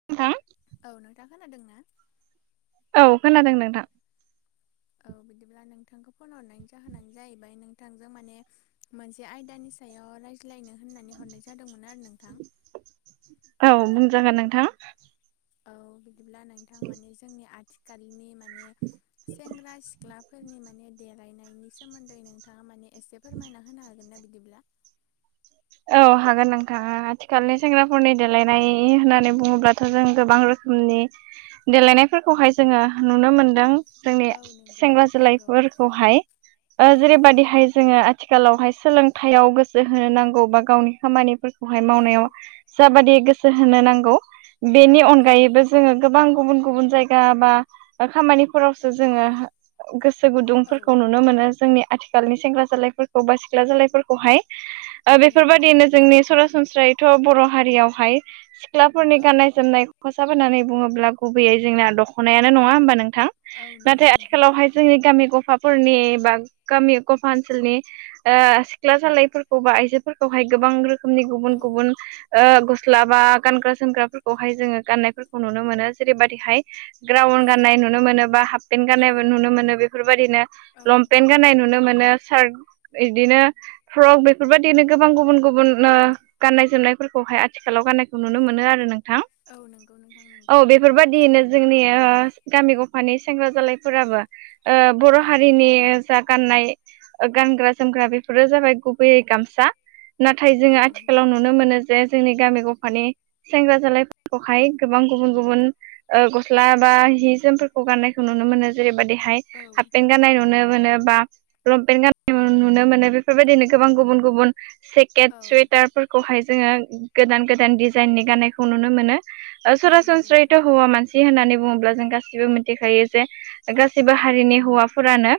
[unintelligible] औ नोंथां खोनादों ना? औ खोनादों नोंथां। औ बिदिब्ला नोंथांखौ फन हरनायनि जाहोनानो जाहैबाय नोंथांजों माने मोनसे आयदानि सायाव रायज्लायनो होननानै हरनाय जादोंमोन आरो नोंथां। औ बुंजागोन नोंथां। औ बिदिब्ला नोंथां माने जोंनि आथिखालनि मान ने सेंग्रा सिख्लाफोरनि माने देलायनायनि सोमोन्दै नों थांङा माने एसे फोरमायना होनो हागोन ना बिदिब्ला? औ हागोन नोंथां हो हाथिखालनि सेंग्राफोरनि औ देलायनाय होननानै बुङोब्ला थ' जों गोबां रोखोमनि देलायनायफोरखौहाय जोङो नुनो मोनदों। जोंनि औ नंगौ सेंग्रा नंगौ जोलायफोरखौहाय ओ औ नंगौ नोंथां जेरैबायदिहाय जोङो आ थिखालावहाय सोलोंथाइआव गोसो होनो नांगौ बा गावनि खामानिफोरखौहाय औ मावनायाव जाबादि गोसो होनो नांगौ बेनि औ अनगायैबो नंगौ जोङो गोबां गुबुन गुबुन जायगा बा ओ खामानिफोरावसो जोङो गोसो औ गुदुंफोरखौ नुनो मोनो जोंनि आथिख खालनि सेंग्रा जालायफोरखौ बा सिख्ला जालायफोरखौहाय औ ओ नंगौ बेफोरबादियैनो नोंथां जोंनि सरासनस्रायै थ' बर' हारियावहाय सिख्लाफोरनि औ गाननाय जोमनाय खसाब होननानै बुङोब्ला गुबैयै जोंना दख'नायानो नङा होमबा नोंथां औ नंगौ नाथाय नोंथां आथिखालावहाय जोंनि गामि गफाफोरनि बा गामि गफा ओनसोलनि ओ सिख्ला जालायफोरखौ बा आइजोफोरखौहाय गोबां रोखोमनि गुबुन औ गुबुन ओ गस्ला बा गानग्रा जोमग्राफोरखौहाय जोङो गाननायफोरखौ नुनो मोनो जेरैबादिहाय ग्राउन औ गाननाय नुनो मोनोबा हाप पेन्ट औ गाननायबो नुनो मोनो बेफोरबायदिनो औ लंपेन्ट गाननाय नुनो मोनो सार्ट इदिनो फ्रक बेफोरबाद दिनो गोबां गुबुन गुबुन ओ गाननाय जोमनायफोरखौहाय आथिखालाव गाननायखौ नुनो मोनो आरो नोंथां। औ नोंगौ नोंथां नोंगौ। फोरबादियैनो जोंनि ओ गामि गफानि सेंग्रा जालायफोराबो ओ बर' औ हारिनि जा गाननाय ओ गानग्रा जोमग्रा बेफोरो जाबाय गुबैयै गामस सा नाथाय औ जोङो नंगौ आथिखालाव नुनो मोनो जे जोंनि गामि गफानि सेंग्रा जालायफोरखौहाय गोबां गुबुन गुबुन ओ गस्ला बा जि जोमफोरखौ गाननाय नुनो मोनो जेरैबादिहाय औ हापपेन्ट गाननाय नुनो मोनो बा लंपेन्ट गाननाय नुनो मोनो। बेफोरबायदिनो गोबां गुबुन गुबुन सेकेट, औ सुटारफोर खौहाय जोङो गोदान गोदान डिजाइननि गाननायखौ नुनो मोनो। ओ औ नंगौ सरासनस्रायैथ' नोंथां हौवा मानसि सि होननानै बुङोब्ला जों गासिबो मिथिखायो जे गासिबो हारिनि हौवा फोरानो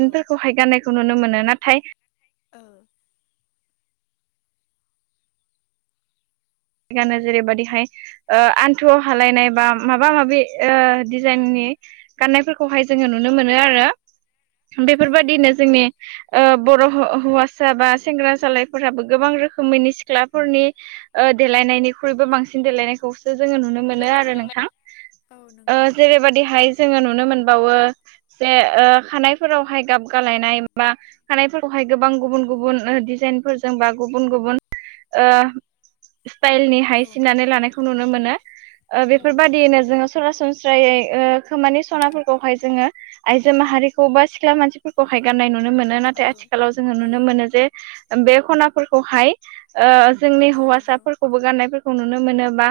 औ गाननायखौ नुनो मोनो। नाथाय ओ। गानो जेरैबायदिहाय ओ आन्थुआव हालायनाय बा औ मा माबा माबि ओ डिजाइननि गाननायफोरखौहाय जोङो नुनो मोनो आरो। औ बेफोरबायदिनो नंगौ जोंनि ओ बर' हौ-हौवासा बा सेंग्रा जालायफोराबो गोबां रोखोमैनो सिख्लाफोरनि ओ देलायनायनिख्रुइबो बांसिन देलायनायखौ खौ जोङो नुनो मोनो आरो नोंथां। औ ओ नंगौ नोंथां जेरैबायदिहाय जोङो नुनो मोनबावो जे ओ खानायफोरावहाय गाब गालायनाय बा खानायफोरखौहाय गोबां गुबुन गुबुन ओ डिजाइनफोरजों बा गुबुन गुबुन ओ औ स्टाइलनिहाय सिननानै लानायखौ नुनो मोनो ओ औ नंगौ बेफोरबायदियैनो जोङो सरासनस्रायै ओ खोमानि सनाफोरखौहाय जोङो आइजो माहारिखौ बा सिख्ला मानसिफोरखौहाय गाननाय नुनो मोनो। मोनो औ नाथाय आथिखालाव जोङो औ नुनो मोनो जे बे खनाफोरखौहाय ओ जोंनि औ नंगौ हौवासा बो गाननायफोरखौ नुनो मोनो बा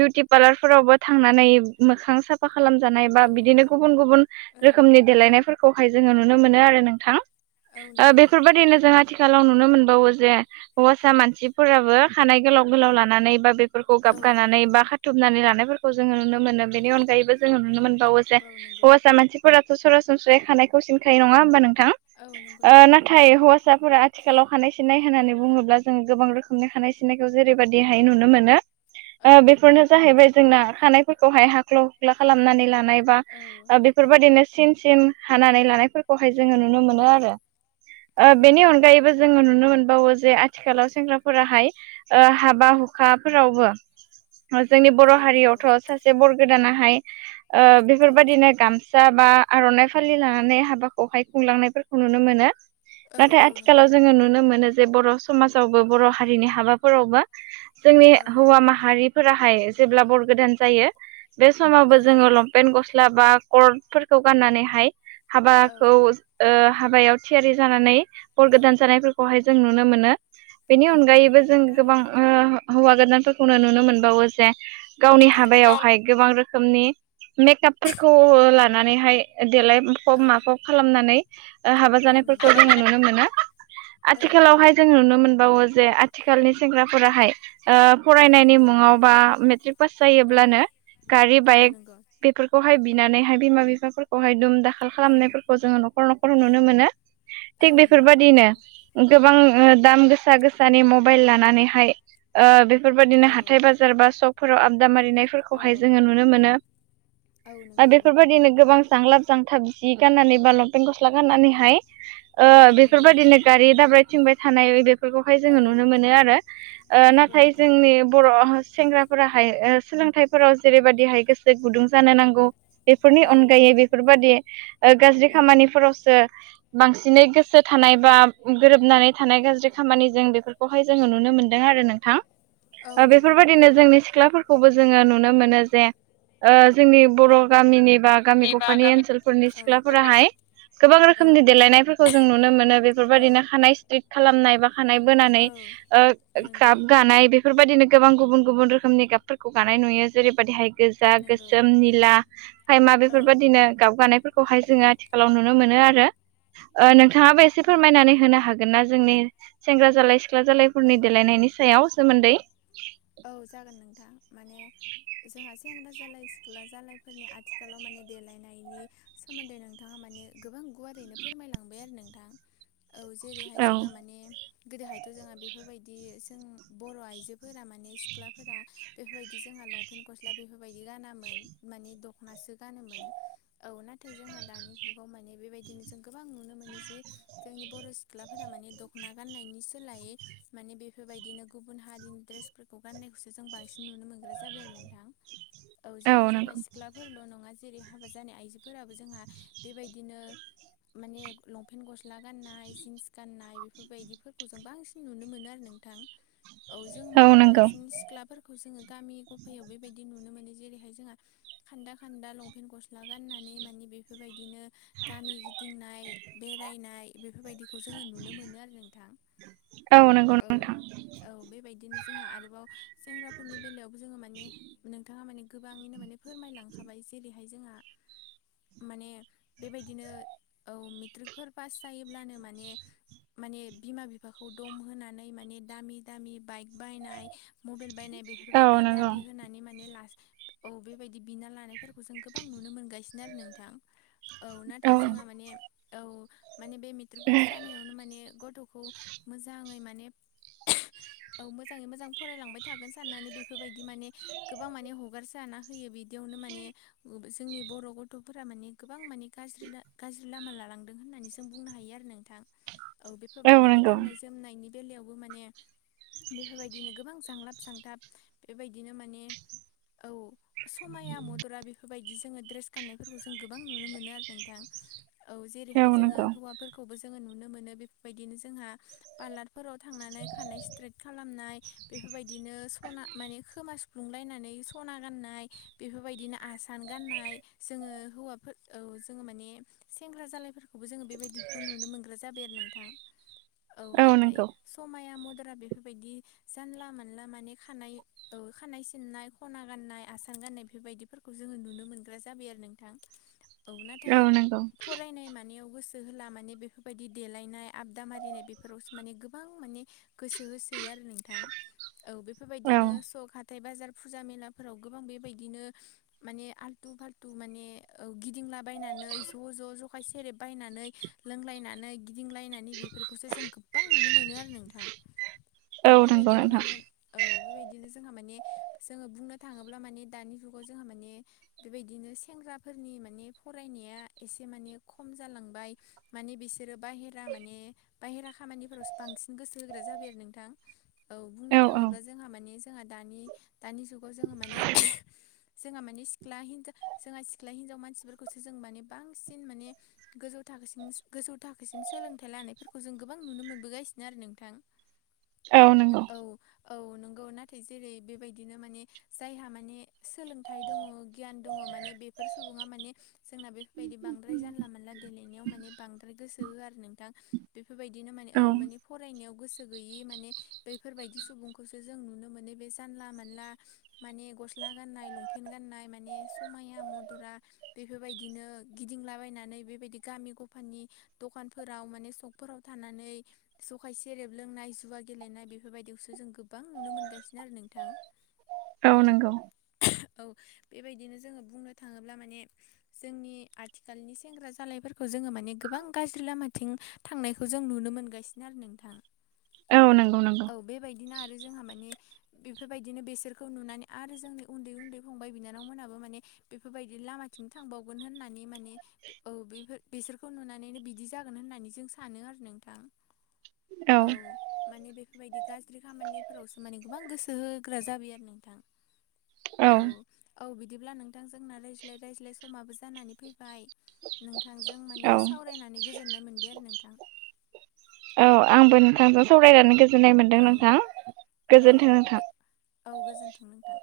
बिउटि फार्लारफोरावबो थांनानै मोखां सा साफा खालामजानाय बा औ बिदिनो गुबुन गुबुन औ रोखोमनि देलायनायफोरखौहाय जोङो नुनो मोनो आरो नोंथां। औ ओ नंगौ बेफोरबायदिनो जों आथिखालाव नुनो मोनबावो जे हौवासा मानसिफोराबो खानाय गोलाव गोलाव लानानै बा बेफोरखौ औ गाबगानानै बा खा खाथुमनानै लानायफोरखौ जोङो नुनो मोनो। बेनि अनगायैबो जोङो नुनो मोनबावो जे औ नंगौ हौवासा मानसि फोराथ' सरासनस्रायै खानायखौ सिनखायो नङा होमबा नोंथां? औ नंगौ ओ नोंथां नंगौ नाथाय हौवा साफोरा आथिखालाव खानाय सिननाय होननानै बुङोब्ला जों गोबां रोखोमनि खानाय सिन सिननायखौ जेरैबायदिहाय नुनो मोनो, औ बेफोरनो जाहैबाय जोंना खानायफोरखौहाय हाख्ल' हुख्ला खालामनानै लानाय बा औ ओ बे बेफोरबायदिनो सिन सिन हानानै लानायफोर खौहाय जोङो नुनो मोनो औ आरो ‌ ओ औ बेनि नंगौ अनगायैबो जोङो नुनो मोनबावो जे आथिखालाव सेंग्राफोराहाय ओ हाबा हुखाफोरावबो जोंनि औ बर' नंगौ हारियावथ' सा से बर गोदानाहाय ओ औ बेफोरबायदिनो गामस सा बा आर'नाइ फालि लानानै हाबाखौहाय खुंलांनायफोरखौ नुनो मोनो। औ नाथाय औ नंगौ आथिखालाव जोङो नुनो मोनो जे बर' समाजावबो बर' हारिनि हाबाफोरावबो जोंनि औ हौवा माहारिफोराहाय जेब्ला बर गोदान जायो बे समावबो औ जोङो नंगौ लंपेन्ट गस्ला बा कर्टफोरखौ गाननानैहाय औ हाबाखौ ओ हाबायाव थियारि जानानै बर गोदान जानायफोर खौहाय जों नुनो मोनो। बेनि औ नंगौ अनगायैबो जों नोंथां गोबां थारैनो ओ ओ हौवा गोदानफोरखौनो नुनो मोनबावो जे गावनि औ हाबायावहाय गोबां रोखोमनि मेकआपफोरखौ लानानैहाय देलाय फब औ माफब खालामनानै ओ हाबा औ जानायफोरखौ जोङो नंगौ नुनो मोनो। औ आथिखालावहाय जों नुनो मोनबावो जे आथिखालनि सेंग्राफोराहाय ओ औ फरायनायनि नंगौ मुङाव बा मेट्रिक पास औ जायोब्लानो गारि, औ बाइक नंगौ बेफोरखौहाय बिनानैहाय बिमा बिफाफोरखौहाय दुम दाख खाल औ खालामनायफोरखौ जोङो न'खर न'खर नुनो मोनो। औ थिग नंगौ नोंथां बेफोरबायदिनो नंगौ गोबां ओ दाम गोसा गोसानि मबाइल लानानैहाय ओ बेफोरबायदिनो औ हाथाय बाजार बा सकफोराव आबदा औ मारिनायफोरखौहाय जोङो नुनो मोनो। औ आरो नंगौ बेफोरबायदिनो गोबां सांलाब मोजां थाब जि गाननानै बा लंपेंन्ट गस्ला गाननानैहाय ओ औ नंगौ नोंथां बेफोरबायदिनो नंगौ गारि दाब्राय थिंबाय थानाय बेफोरखौहाय औ जोंङो मोनो आरो ओ नंगौ नाथाय नोंथां जोंनि बर' सेंग्राफोराहाय सोलोंथाइफोराव जेरैबायाददिहाय गोसो गुदुं जानो नांगौ बेफोरनि औ अनगायै बेफोरबायाददि गाज्रि औ खामानिफोराव बांसिनै गोसो थानाय बा गोरोबनानै थानाय गाज्रि खामानि जों बे फोरखौ जोंङो नुनो मोनदों आरो नोंथां औ नंगौ बेफोरबायदिनो नोंथां जोंनि सिख्लाफोरखौबो जोंङो नुनो मोनो जे ओ जोंनि बर' गामिनि बा गामि गफानि ओनसोलफोरनि औ सिख्लाफोराहाय गोबां औ रोखोमनि देलायनायफोरखौ जों नुनो मोनो औ बेफोरबायदिनो खानाय स्ट्रिट खालामनाय बा खानाय बोनाय औ ओ नंगौ गाब गानाय बे बेफोरबायदिनो गोबां गुबुन गुबुन रोखोमनि गाबफोरखौ गानाय नुयो जेरैबायदिहाय गोजा नंगौ गोसोम निला खायमा औ बेफोरबायदिनो गाबगानायफोरखौहाय जोंङो आथिखालाव नुनो मोनो आरो नंगौ नोंथांङाबो एसे फोरमायनानै होनो हागोन ना जोंनि सेंग्रा जालाय सिख्ला औ जालायफोरनि देलायनायनि सायाव सोमोन्दै औ जागोन नोंथां माने जोंहा सेंग्रा जालाय सिख्ला जालायफोरनि आथिखालाव माने देलायनायनि सोमोन्दै नोंथांङा माने गोबां गुवारैनो फोरमायलांबाय आरो नोंथां औ जेरैहाय औ जोंहा माने गोदोहायथ' जोंहा बेफोरबायदि जों बर' आइजोफोरा माने माने सिख्लाफोरा बेफोरबायदि जोंहा लंपेन गसला बेफोरबादि गानामोन माने दखनासो गानोमोन औ ना नाथाय जोंहा दानि जुगाव माने बेबायदिनो जों गोबां नुनो मोनो जि जोंनि बर' सु सिख्लाफोरा माने दख'ना गाननायनि सोलायै माने बेफोरबायदिनो गुबुन हारिनि द्रेस फोरखौ गाननायखौसो जों बांसिन नुनो मोनग्रा जाबाय आरो नोंथां औ जेरै जोंहा सिख्लाफोरल' नंङा जेरै हाबा जानाय आइजोफोराबो जोंहा बेबायदिनो माने लंपेन्ट गस्ला गाननाय जिन्स गाननाय बेफोरबायदिफोरखौ जों बांसिन नुनो मोनो आरो नोंथां औ जों माने बांसिन सिख्लाफोरखौ जोङो गामि गफायाव बेबायदि नुनो मोनो जेरैहाय जोंहा खान्दा खान्दा लंपेन्ट गस्ला गाननानै माने बेफोरबायदिनो गामि गिदिंनाय बेरायनाय बेफोरबायदिखौ जोंङो नुनो मोनो आरो नोंथां औ औ बेबायदिनो जोंहा आरोबाव सेंग्राफोरनि बेलायावबो जोंङो माने नोंथांङा माने गोबाङैनो माने फोरमायलांखाबाय जेरैहाय जोंहा माने बेबायदिनो औ मेट्रिकफोर पास जायोब्लानो माने माने बिमा बिफाखौ दम होनानै माने दामि दामि बाइक बायनाय मबाइल बायनाय औ बेफोरबायदि नंगौ दाबि होनानै माने माने ला औ बेबायदि बिना लानायफोरखौ जों गोबां नुनो मोनगासिनो आरो नोंथां औ नाथाय जोंहा माने औ माने बे मेट्रिक पास जानायावनो माने गथ'खौ मोजांङै माने औ मोजाङै मोजां फरायलांबाय थागोन साननानै बेफोरबायदि माने गोबां माने हगारसाना होयो बि बिदियावनो माने जोंनि बर' गथ'फोरा माने गोबां माने गाज्रि गाज्रि लामा लालांदों होननानै जों बुंनो हायो आरो नोंथां औ बेफोरबायदिनो गाननाय जोमनायनि बेलायावबो माने बेफोरबायदिनो गोबां जांलाब जांथाब बेबायदिनो माने औ समाया मदरा बेफोरबायदि जोंङो ड्रेस गान्नायफोरखौ जों गोबां नुनो मोनो आरो नोंथां औ औ जेरैहाय जोङो नंगौ हौवाफोरखौबो जोंङो नुनो मोनो बेफोरबायदिनो जोंहा पार्लारफोराव थांनानै खानाय स्ट्रिक खालामनाय बेफोरबायदिनो सना माने खोमा सुफ्लुंलायनानै सना गाननाय बेफोरबायदिनो आसान गाननाय जोंङो हौवाफोर औ जोंङो माने सेंग्रा जालायफोरखौबो जोंङो बेबायदिखौ नुनो मोनग्रा जाबाय आरो नोंथां औ नाथाय समाया मद'रा बेफोरबायदि जानला मोनला माने खानाय औ खानाय सिननाय खना गाननाय आसान गान्नाय बेफोरबायदिफोरखौ जोङो नुनो मोनग्रा जाबाय आरो नोंथां। औ नाथाय फ फरायनाय मानायाव गोसो होला माने बेफोरबायदि देलायनाय आबदा मारिनाय बेफोरावसो माने गोबां माने गोसो होसै आरो नोंथां औ औ बेफोरबायदिनो सक हा थाय बाजार फुजा मेलाफोराव गोबां बेबायदिनो माने आल्थु फाल्थु माने औ गिदिंलाबायायनानै ज'-ज' जखाय सेरेब बायनानै लोंलायनानै गिदिंलायनानै बेफोरखौसो जों गोबां नुनो मोनो आरो नोंथां औ नंगौ बेबायदिनो नोंथां माने औ बेबायदिनो जोंहा माने जोङो बुंनो थाङोब्ला माने दानि जुगाव जोंहा माने बेबायदिनो सेंग्राफोरनि माने फरायनाया एसे माने खम जालांबाय माने बिसोरो बाहेरा माने बाहेरा खामानिफोरावसो बांसिन गोसो होग्रा जाबाय आरो नोंथां। औ बुंनो थाङोब्ला जोंहा माने जोंहा दानि - दानि जुगाव जोङो माने [unintelligible] जोंहा माने सिख्ला हिन्जा जोंहा सिख्ला हिनजाव मानसिफोरखौसो जों माने बांसिन माने गोजौ थाखोसिमस गोजौ थाखोसिम सोलोंथाइ लानायफोरखौ जों गोबां नुनो मोनबोगासिनो आरो नोंथां। औ नंगौ औ औ नंगौ नाथाय जेरै बेबायदिनो माने जायहा माने सोलोंथाइ दङ' गियान दङ' माने बेफोर सुबुङा माने जोंना बे बायदि बांद्राय जानला मानला देलायनायाव माने बांद्राय गोसो होआ आरो नोंथां बेफोरबायदिनो माने औ माने फरायनायाव गोसो गैयि मा ने बैफोरबायदि सुबुंखौसो जों नुनो मोनो बे जानला मानला माने गस्ला गाननाय लंफेन गाननाय माने समाया मद'रा बेफोरबायदिनो गिदिंलाबायनानै बेबायदि गामि गफानि दखानफोराव माने सकफोराव थानानै जौखाय सेरेब लोंनाय जुवा गेलेनाय बेफोरबायदियावसो जों गोबां नुनो मोनगासिनो आरो नोंथां औ [unintelligible] औ बेबायदिनो जोङो बुंनो थाङोब्ला माने जोंनि आथिखालनि सेंग्रा जालायफोरखौ जोङो माने गोबां गाज्रि लामाथिं थांनायखौ जों नुनो मोनगासिनो आरो नोंथां। औ नंगौ नंगौ औ बेबायदिनो आरो जोंहा माने बेफोरबायदिनो बेसोरखौ नुनानै आरो जोंनि उन्दै - उन्दै फंबाय बिनानावमोनाबो माने बेफोरबायदि लामाथिं थांबावगोन होननानै माने औ बेफोर बेसोरखौ नुनानैनो बिदि जागोन होननानै जों सानो आरो नोंथां। औ माने बेफोरबायदि गाज्रि खामानिफोरावसो माने गोबां गोसो होग्रा जाबाय आरो नोंथां। औ औ बिदिब्ला नोंथां जोंना रायज्लाय - रायज्लाय समाबो जानानै फैबाय नोंथांजों माने औ सावरायनानै गोजोननाय मोनबाय आरो नोंथां। औ आंबो नोंथांजों सावरायनानै गोजोननाय मोनदों औ नोंथां औ गोजोन्थों नोंथां। औ गोजोन्थों नोंथां।